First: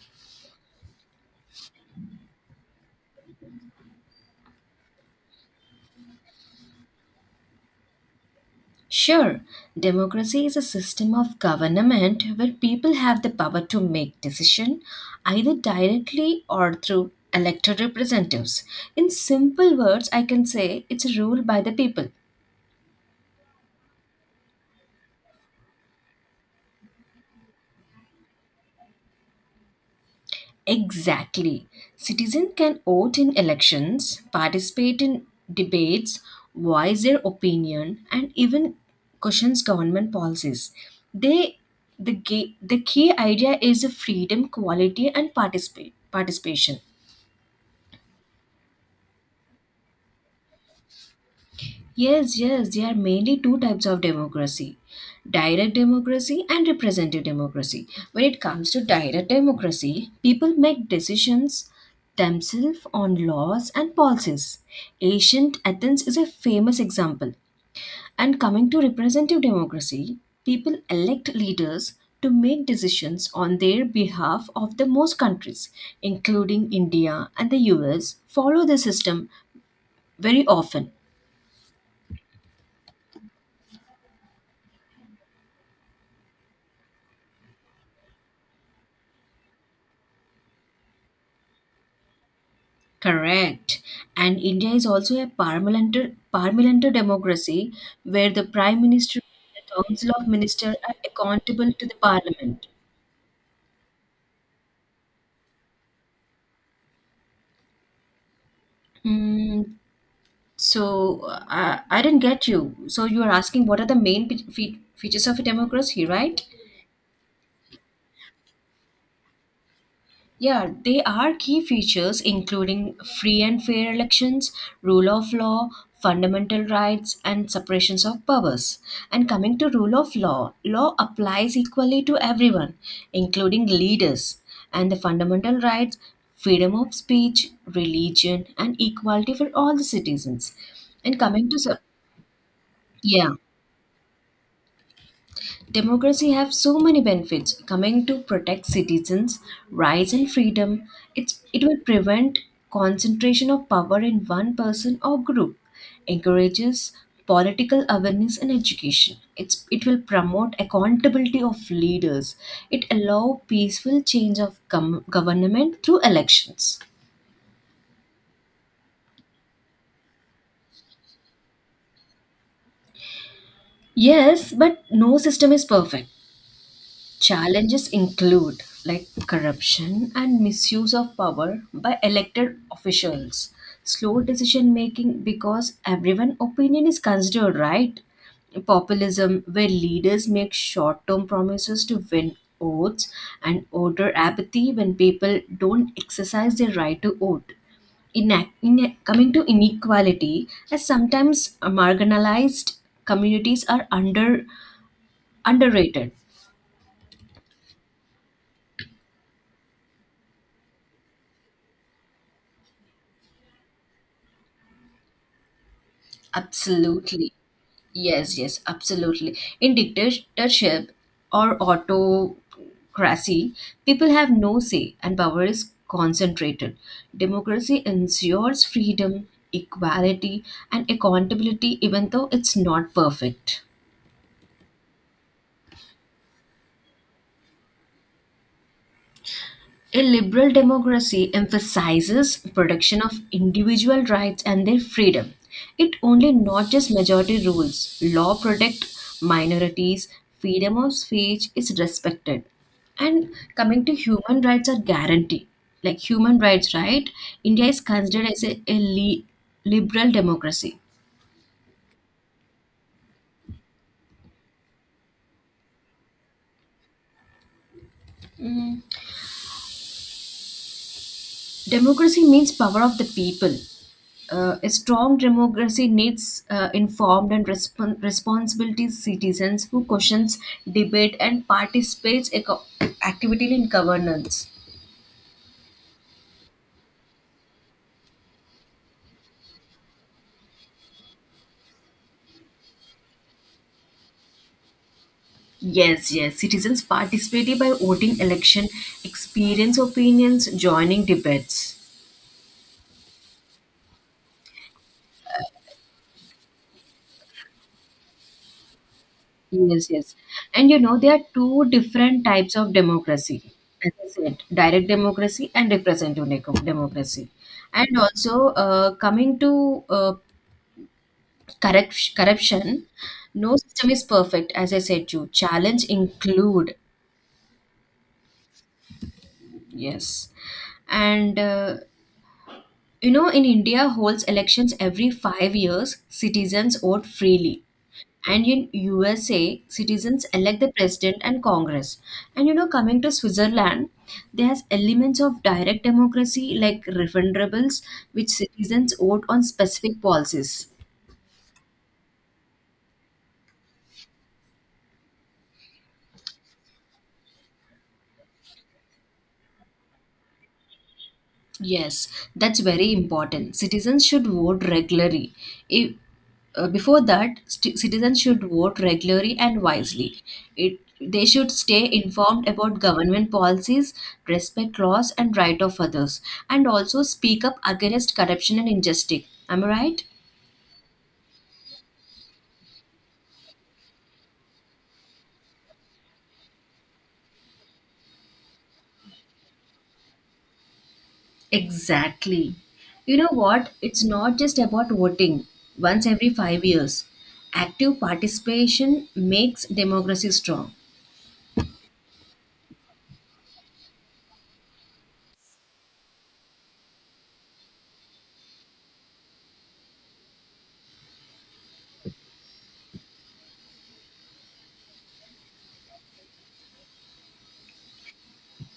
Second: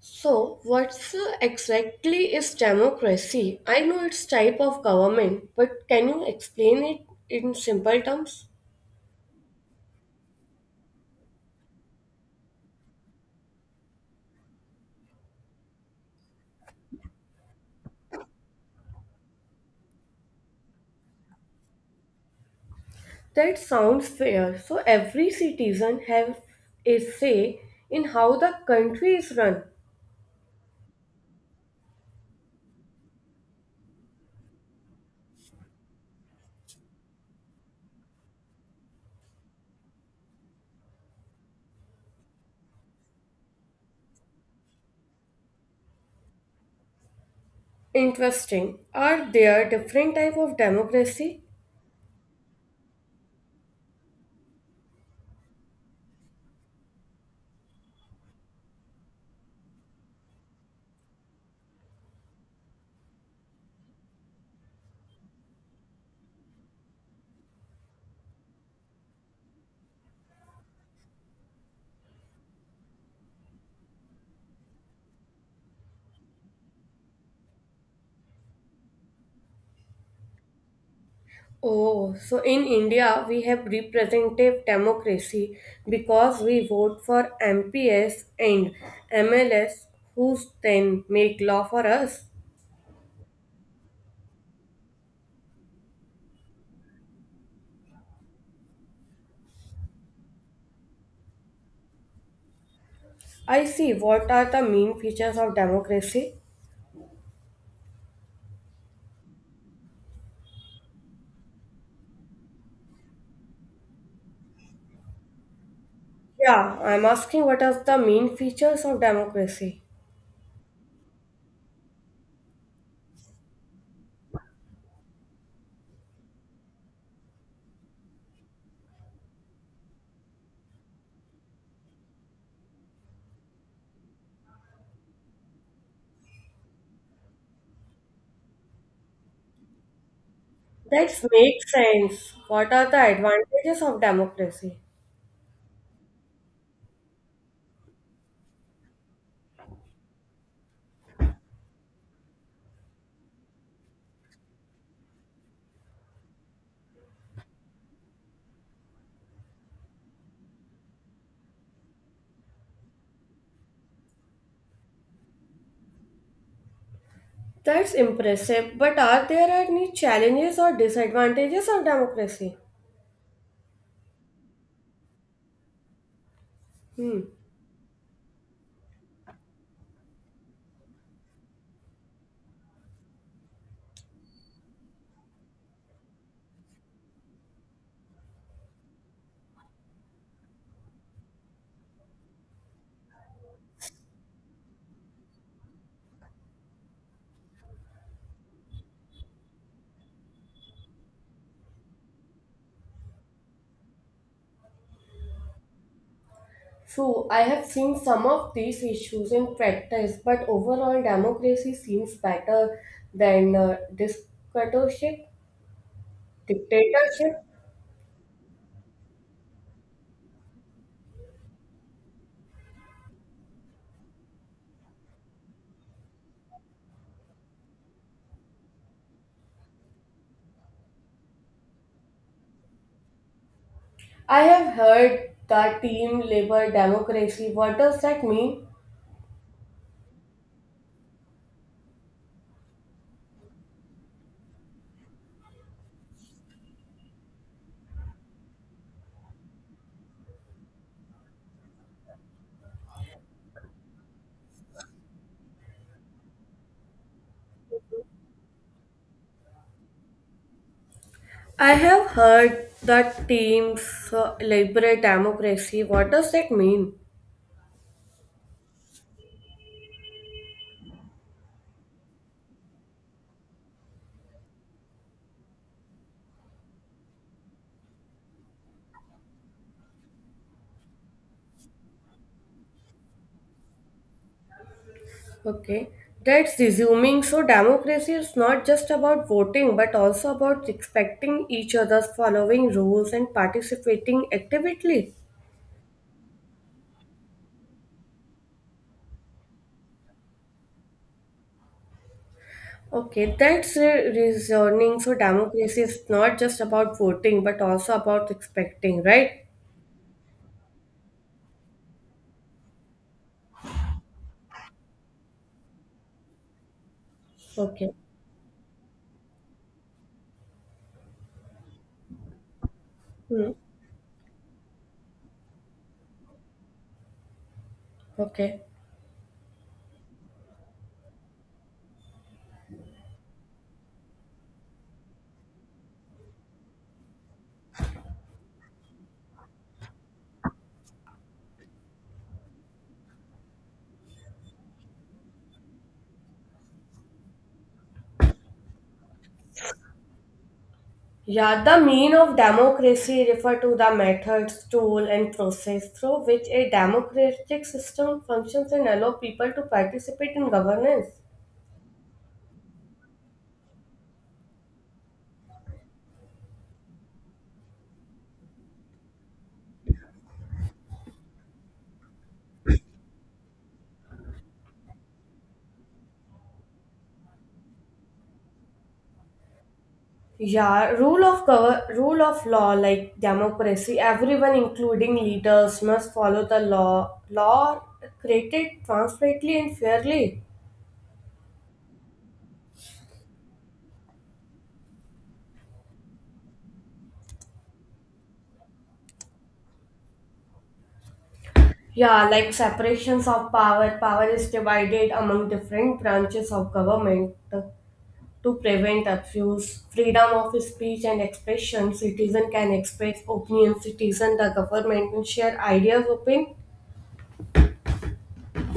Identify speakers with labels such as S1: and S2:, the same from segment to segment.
S1: So, what's exactly is democracy? I know it's type of government, but can you explain it in simple terms?
S2: Sure, democracy is a system of government where people have the power to make decision, either directly or through elected representatives. In simple words, I can say it's a rule by the people.
S1: That sounds fair. So every citizen have a say in how the country is run.
S2: Exactly. Citizens can vote in elections, participate in debates, voice their opinion, and even questions government policies. They the key idea is the freedom, quality, and participation.
S1: Interesting. Are there different type of democracy?
S2: Yes, yes, there are mainly two types of democracy, direct democracy and representative democracy. When it comes to direct democracy, people make decisions themselves on laws and policies. Ancient Athens is a famous example. And coming to representative democracy, people elect leaders to make decisions on their behalf of the most countries, including India and the US, follow the system very often.
S1: Oh, so in India we have representative democracy because we vote for MPs and MLS who then make law for us.
S2: Correct. And India is also a parliamentary democracy where the Prime Minister and the Council of Ministers are accountable to the Parliament.
S1: I see. What are the main features of democracy?
S2: Mm, so I didn't get you. So you are asking what are the main features of a democracy, right?
S1: Yeah, I'm asking what are the main features of democracy?
S2: Yeah, they are key features including free and fair elections, rule of law, fundamental rights, and separations of powers. And coming to rule of law, law applies equally to everyone, including leaders. And the fundamental rights, freedom of speech, religion, and equality for all the citizens.
S1: That
S2: And coming to
S1: makes
S2: sep-
S1: sense. What are the
S2: yeah.
S1: advantages of democracy?
S2: Democracy have so many benefits coming to protect citizens rights and freedom. It will prevent concentration of power in one person or group, encourages political awareness and education. It will promote accountability of leaders. It allow peaceful change of government through elections.
S1: That's impressive. But are there any challenges or disadvantages of democracy?
S2: Yes, but no system is perfect.
S1: Hmm.
S2: Challenges include like corruption and misuse of power by elected officials, slow decision making because everyone opinion is considered right, populism where leaders make short-term promises to win votes, and voter apathy when people don't exercise their right to vote. In, in coming to inequality, as sometimes marginalized communities are under underrated.
S1: So I have seen some of these issues in practice, but overall democracy seems better than dictatorship.
S2: Absolutely.
S1: Dictatorship.
S2: Yes, yes, absolutely. In dictatorship or autocracy, people have no say and power is concentrated. Democracy ensures freedom, equality, and accountability, even though it's not perfect.
S1: I have heard that team labor democracy. What does that mean?
S2: A liberal democracy emphasizes protection of individual rights and their freedom. It only not just majority rules. Law protect minorities, freedom of speech is respected. And coming to human rights are guaranteed. Like human rights, right? India is considered as a liberal democracy.
S1: I have heard that teams labor democracy. What does that mean?
S2: Democracy means power of the people. A strong democracy needs informed and responsibility citizens who questions, debate, and participates actively in governance.
S1: Okay, that's resuming. So, democracy is not just about voting but also about respecting each other's following rules and participating actively.
S2: Yes, yes. Citizens participate by voting election, experience opinions, joining debates.
S1: Okay, that's reasoning. So, democracy is not just about voting but also about respecting, right?
S2: Yes, yes. And you know, there are two different types of democracy. As I said, direct democracy and representative democracy. And
S1: Okay.
S2: also, coming to corruption,
S1: Hmm.
S2: no system is perfect. As I said, you challenge include.
S1: Okay.
S2: Yes. And you know, in India holds elections every 5 years, citizens vote freely. And in USA, citizens elect the president and Congress. And you know, coming to Switzerland, there has elements of direct democracy like referendums, which citizens vote on specific policies.
S1: Yeah, the mean of democracy refer to the methods, tool and process through which a democratic system functions and allow people to participate in governance.
S2: Yes, that's very important. Citizens should vote regularly. If, before that, st- Citizens should vote regularly and wisely. It, they should stay informed about government policies, respect laws and right of others, and also speak up against corruption and injustice. Am I right?
S1: Yeah, rule of law like democracy, everyone including leaders must follow the law. Law created transparently and fairly.
S2: Exactly. You know what? It's not just about voting once every 5 years. Active participation makes democracy strong.
S1: Yeah, like separations of power. Power is divided among different branches of government, to prevent abuse, freedom of speech and expression. Citizen can express opinions. Citizen, the government can share ideas, open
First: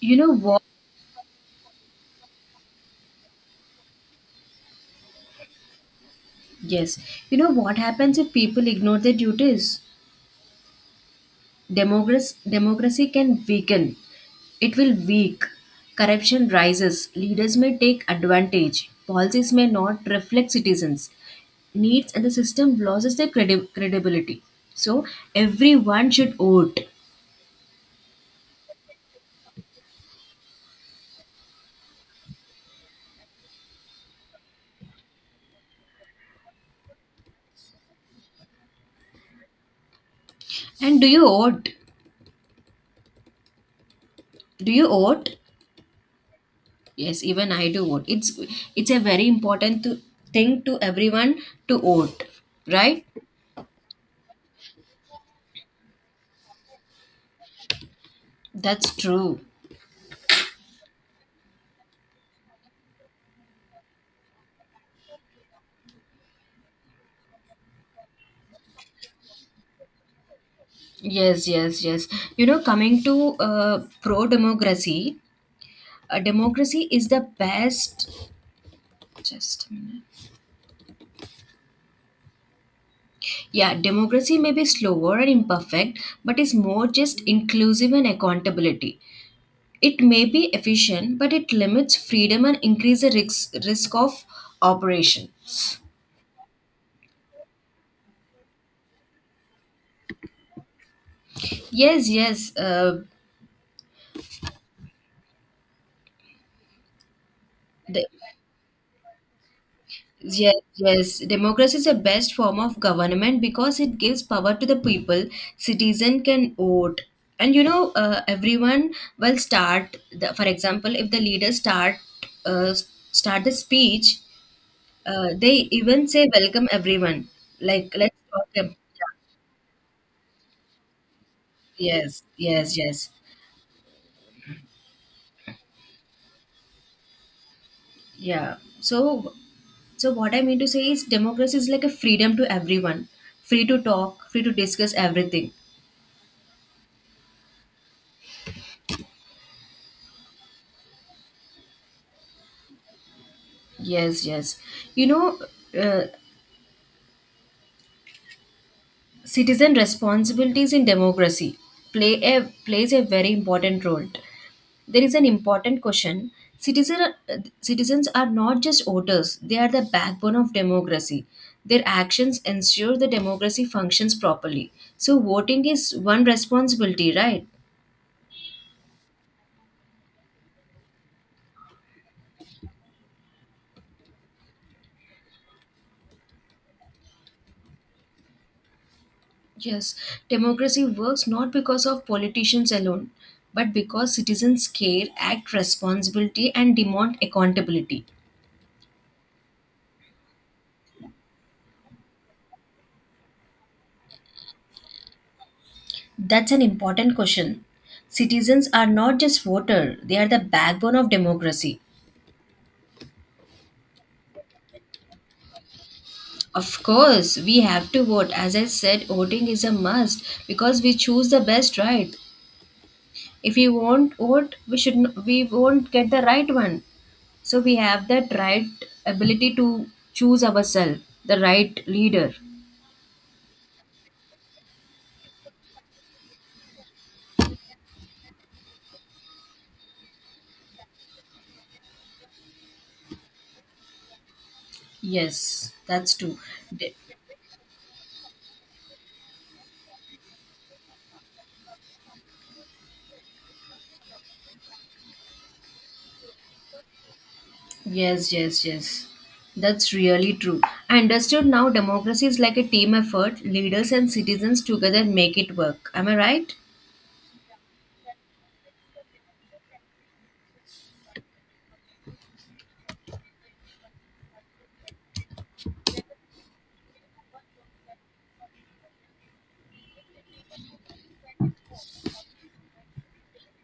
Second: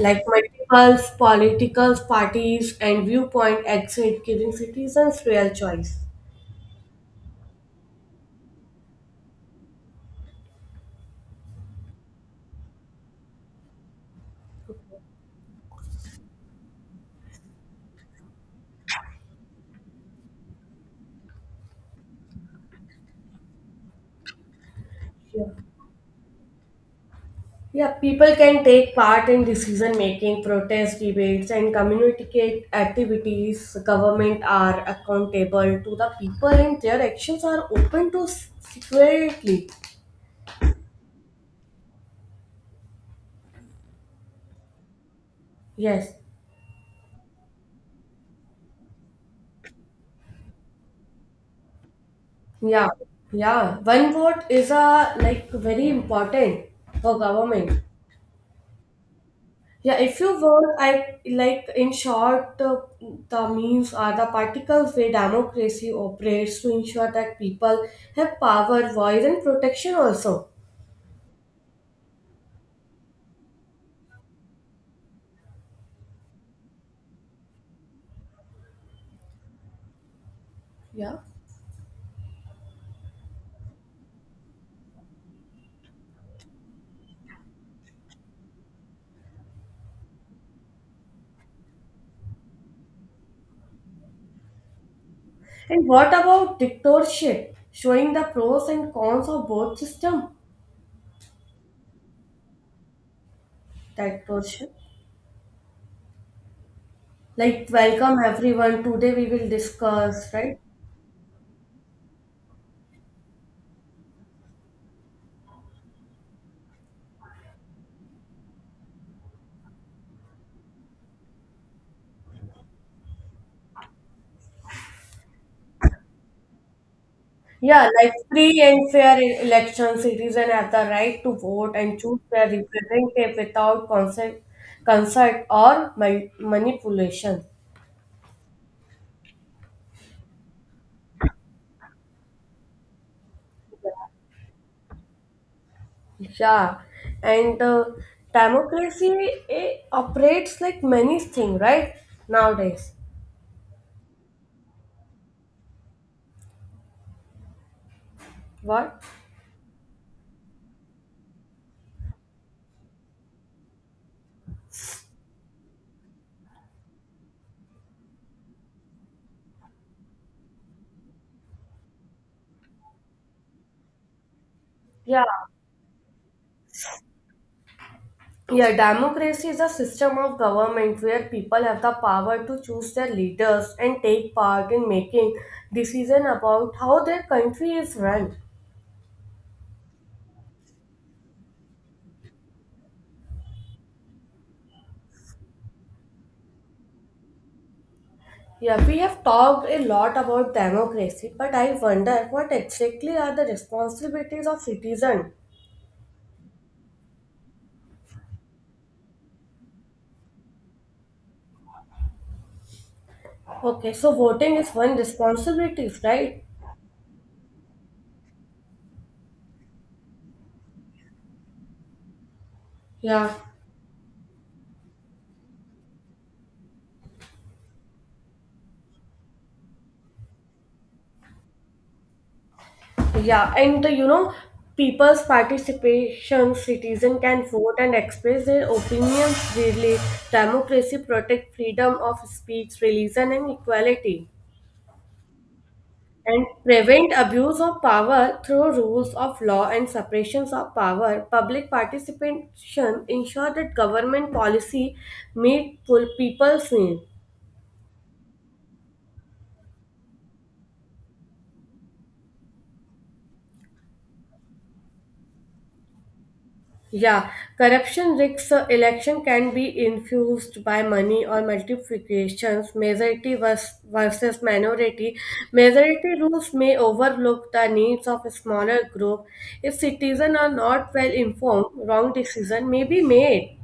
S2: You know what?
S1: multiple political parties and viewpoint exit, giving citizens real choice.
S2: Yes. You know what happens if people ignore their duties? Democracy can weaken. It will weak. Corruption rises. Leaders may take advantage. Policies may not reflect citizens' needs, and the system loses their credibility. So
S1: Yeah.
S2: everyone should vote.
S1: Yeah, people can take part in decision making, protest debates, and communicate activities. Government are accountable to the people, and their actions are open to security.
S2: And do you vote? Do you vote?
S1: Yes.
S2: Yes, even I do vote. It's a very thing to everyone to vote,
S1: Yeah,
S2: right?
S1: yeah. One vote is a like very important for government.
S2: That's true.
S1: Yeah, if you vote, I like in short, the means are the particles where democracy operates to ensure that people have power, voice, and protection also.
S2: Yes, yes, yes. You know, coming to pro democracy, democracy is the best. Just a minute.
S1: Yeah.
S2: Yeah, democracy may be slower and imperfect, but is more just inclusive and accountability. It may be efficient, but it limits freedom and increase the risk of operation.
S1: And what about dictatorship? Showing the pros and cons of both system.
S2: Yes, yes. Uh,
S1: Dictatorship. Like
S2: the
S1: welcome everyone. Today we will discuss,
S2: yes,
S1: right?
S2: yes. Democracy is the best form of government because it gives power to the people. Citizen can vote. And you know, everyone will start, the, for example, if the leaders start start the speech, they even say welcome everyone.
S1: Yeah,
S2: Like,
S1: like
S2: let's talk.
S1: free
S2: Ab-
S1: and fair elections, citizens have the right to vote and
S2: yeah.
S1: choose
S2: Yes,
S1: their
S2: yes, yes.
S1: representative without consent, consent or manipulation.
S2: Yeah. So what I mean to say is democracy is like a freedom to everyone, free to talk, free to discuss everything.
S1: Yeah, and democracy eh, operates like many things, right? Nowadays,
S2: Yes, yes. You know, uh,
S1: what?
S2: citizen responsibilities in democracy plays a very important role. There is an important question. Citizens are not just voters; they are the backbone of democracy. Their actions ensure the democracy functions properly. So,
S1: Yeah.
S2: voting is one responsibility, right?
S1: Yeah, democracy is a system of government where people have the power to choose their leaders and take part in making decision about how their country is run.
S2: Yes, democracy works not because of politicians alone, but because citizens care, act responsibility, and demand accountability.
S1: Yeah, we have talked a lot about democracy, but I wonder what exactly are the responsibilities of citizen.
S2: That's an important question. Citizens are not just voter, they are the backbone of democracy.
S1: Okay, so voting is one responsibility, right?
S2: Of course, we have to vote. As I said, voting is a must because we choose the best right.
S1: Yeah,
S2: If we won't vote, we won't get the right one. So we have that right ability to choose ourselves, the right leader.
S1: yeah, and you know, people's participation, citizen can vote and express their opinions freely. Democracy protect freedom of speech, religion, and equality,
S2: Yes, that's true.
S1: and prevent abuse of power through rules of law and separations of power. Public participation ensure that government policy meet full people's need.
S2: Yes, yes, yes. That's really true. I understood now democracy is like a team effort. Leaders and citizens together make it work. Am I right?
S1: Yeah, corruption risks election can be infused by money or multiplications, majority versus minority. Majority rules may overlook the needs of a smaller group. If citizens are not well informed, wrong decision may be made.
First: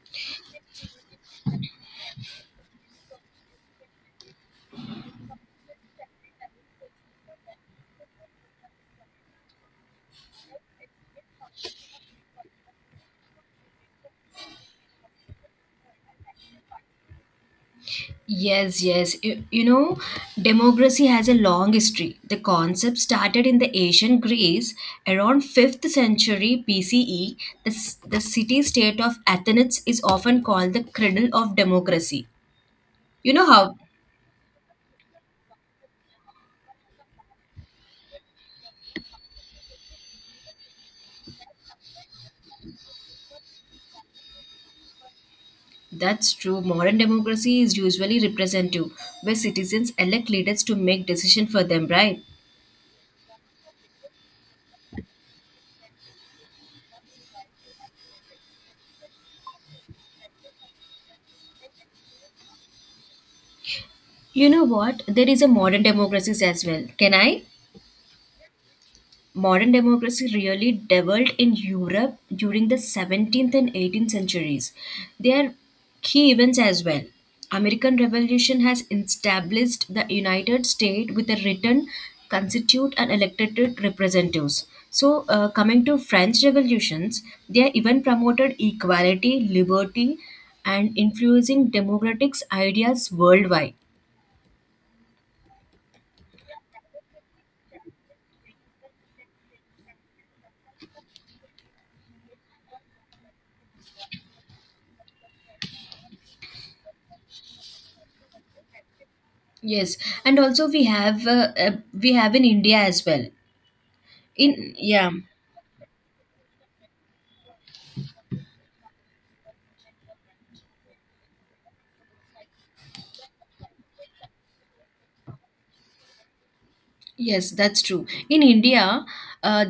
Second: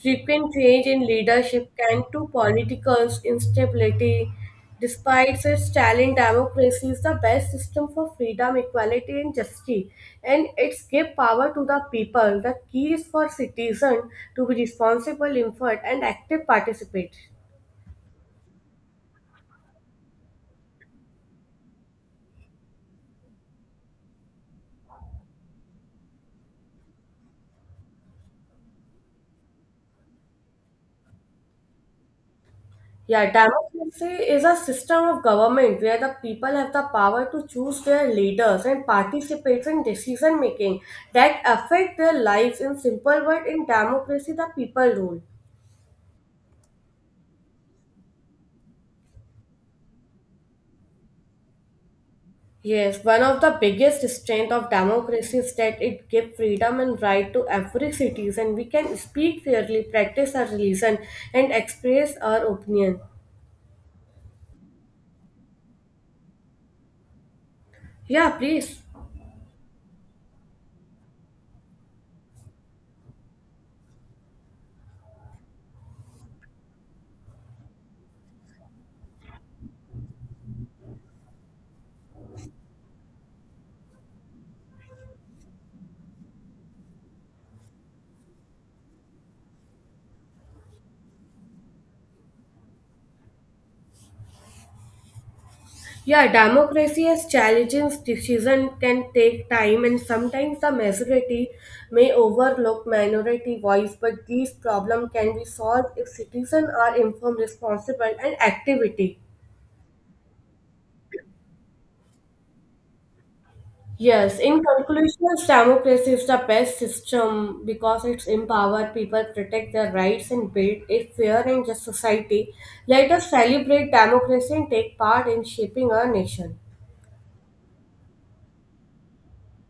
S1: Frequent change in leadership can to political instability. Despite its challenge, democracy is the best system for freedom, equality, and justice, and it's give power to the people. The key is for citizens to be responsible, informed, and active participants.
S2: Yes, yes. You know, democracy has a long history. The concept started in the ancient Greece around 5th century BCE. The city state of Athens is often called the cradle of democracy.
S1: Yeah,
S2: You know how
S1: democracy is a system of government where the people have the power to choose their leaders and participate in decision making that affect their lives. In simple word, in democracy the people rule.
S2: that's true. Modern democracy is usually representative, where citizens elect leaders to make decisions for them, right?
S1: Yes, one of the biggest strength of democracy is that it gives freedom and right to every citizen. We can speak freely, practice our religion, and express our opinion.
S2: You know what? There is a modern democracies as well. Can I?
S1: Yeah, please.
S2: Modern democracy really developed in Europe during the 17th and 18th centuries. They are key events as well. American Revolution has established the United States with a written constitute and elected representatives. So, coming to French revolutions, they even promoted equality, liberty, and influencing democratic ideas worldwide.
S1: Yeah, democracy has challenges. Decision can take time, and sometimes the majority may overlook minority voice. But these problems can be solved if citizens are informed, responsible, and activity.
S2: Yes, and also we have in India as well.
S1: Yes, in
S2: In yeah,
S1: conclusion, democracy is the best system because it's empower people, protect their rights, and build a fair and just society. Let us celebrate democracy and take part in shaping our nation.
S2: yes, that's true. In India, uh,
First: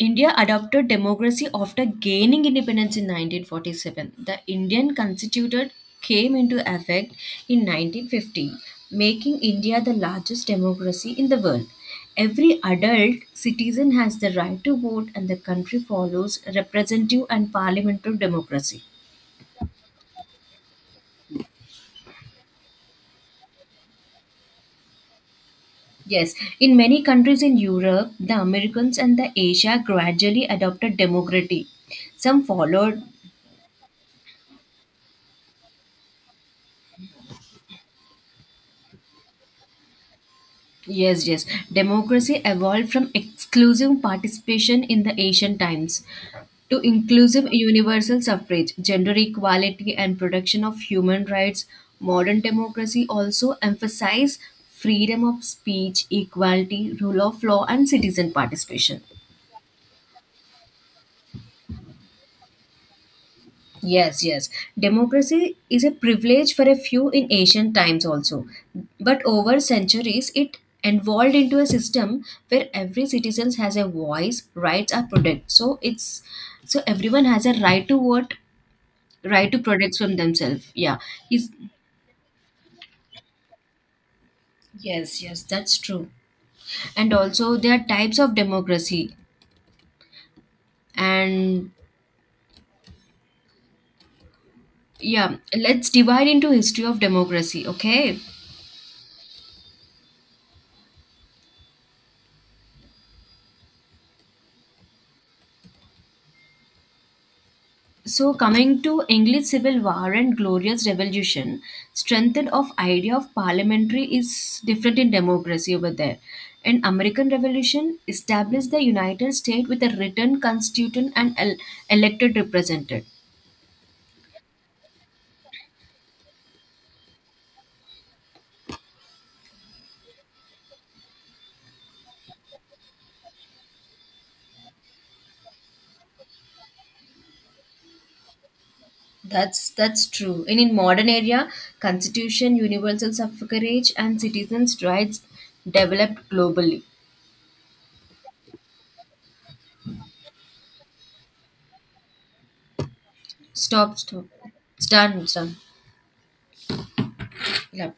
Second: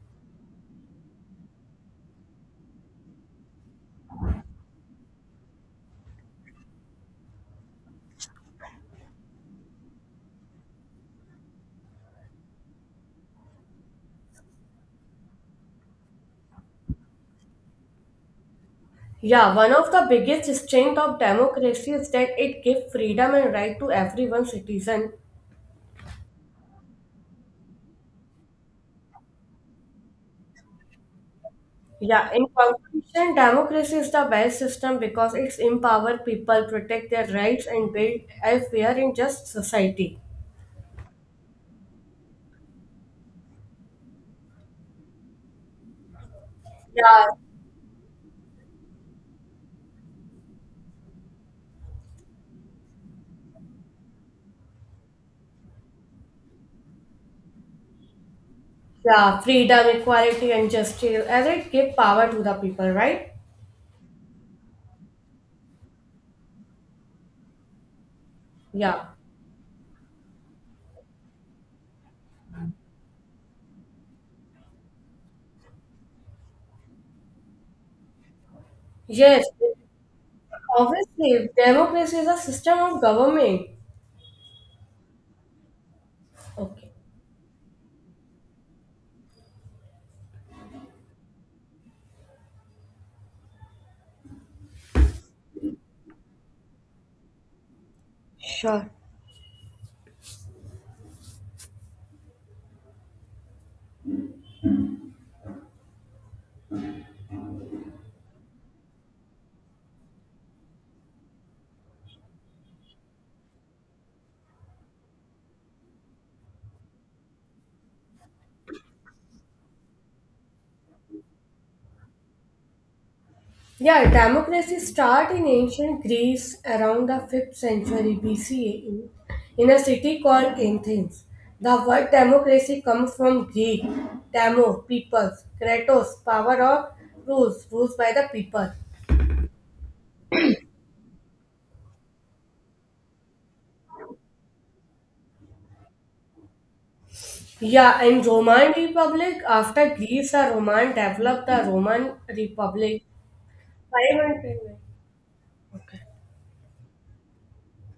S2: India adopted democracy after gaining independence in 1947. The Indian Constitution came into effect in 1950, making India the largest democracy in the world. Every adult citizen has the right to vote, and the country follows representative and parliamentary democracy.
S1: Yeah, one of the biggest strength of democracy is that it gives freedom and right to every one citizen.
S2: Yes, in many countries in Europe, the Americans and the Asia gradually adopted democracy.
S1: Yeah,
S2: Some
S1: in
S2: followed
S1: conclusion, democracy is the best system because it's empower people, protect their rights, and build a fair and just society.
S2: yes, yes. Democracy evolved from exclusive participation in the ancient times to
S1: Yeah,
S2: inclusive universal suffrage, gender equality, and protection of human rights. Modern democracy also emphasizes freedom of speech, equality, rule of law, and citizen participation.
S1: yeah, freedom, equality, and justice, as it give power to the people, right?
S2: Yes, yes. Democracy is a privilege for a few in ancient times also.
S1: Yeah.
S2: But over centuries, it evolved into a system where every citizen has a voice, rights are protected. So it's so everyone has a right to vote,
S1: Yes,
S2: right to protect from themselves. Yeah.
S1: obviously,
S2: Is
S1: democracy is a system of government.
S2: yes, yes, that's true.
S1: Okay.
S2: And also there are types of democracy. And yeah, let's divide into history of democracy, okay?
S1: Sure.
S2: So coming to English Civil War and Glorious Revolution, strengthened of idea of parliamentary is different in democracy over there. And American Revolution established the United States with a written constitution and elected representative.
S1: Yeah, democracy started in ancient Greece around the 5th century BCE in a city called Athens. The word democracy comes from Greek: demo, people, kratos, power or rules, rules by the people.
S2: That's true. And in modern era, constitution, universal suffrage, and citizens' rights developed globally.
S1: Yeah, in Roman Republic, after Greece, the Roman developed the Roman Republic.
S2: Stop,
S1: Five
S2: stop.
S1: hundred.
S2: It's done.
S1: Okay.
S2: We'll update.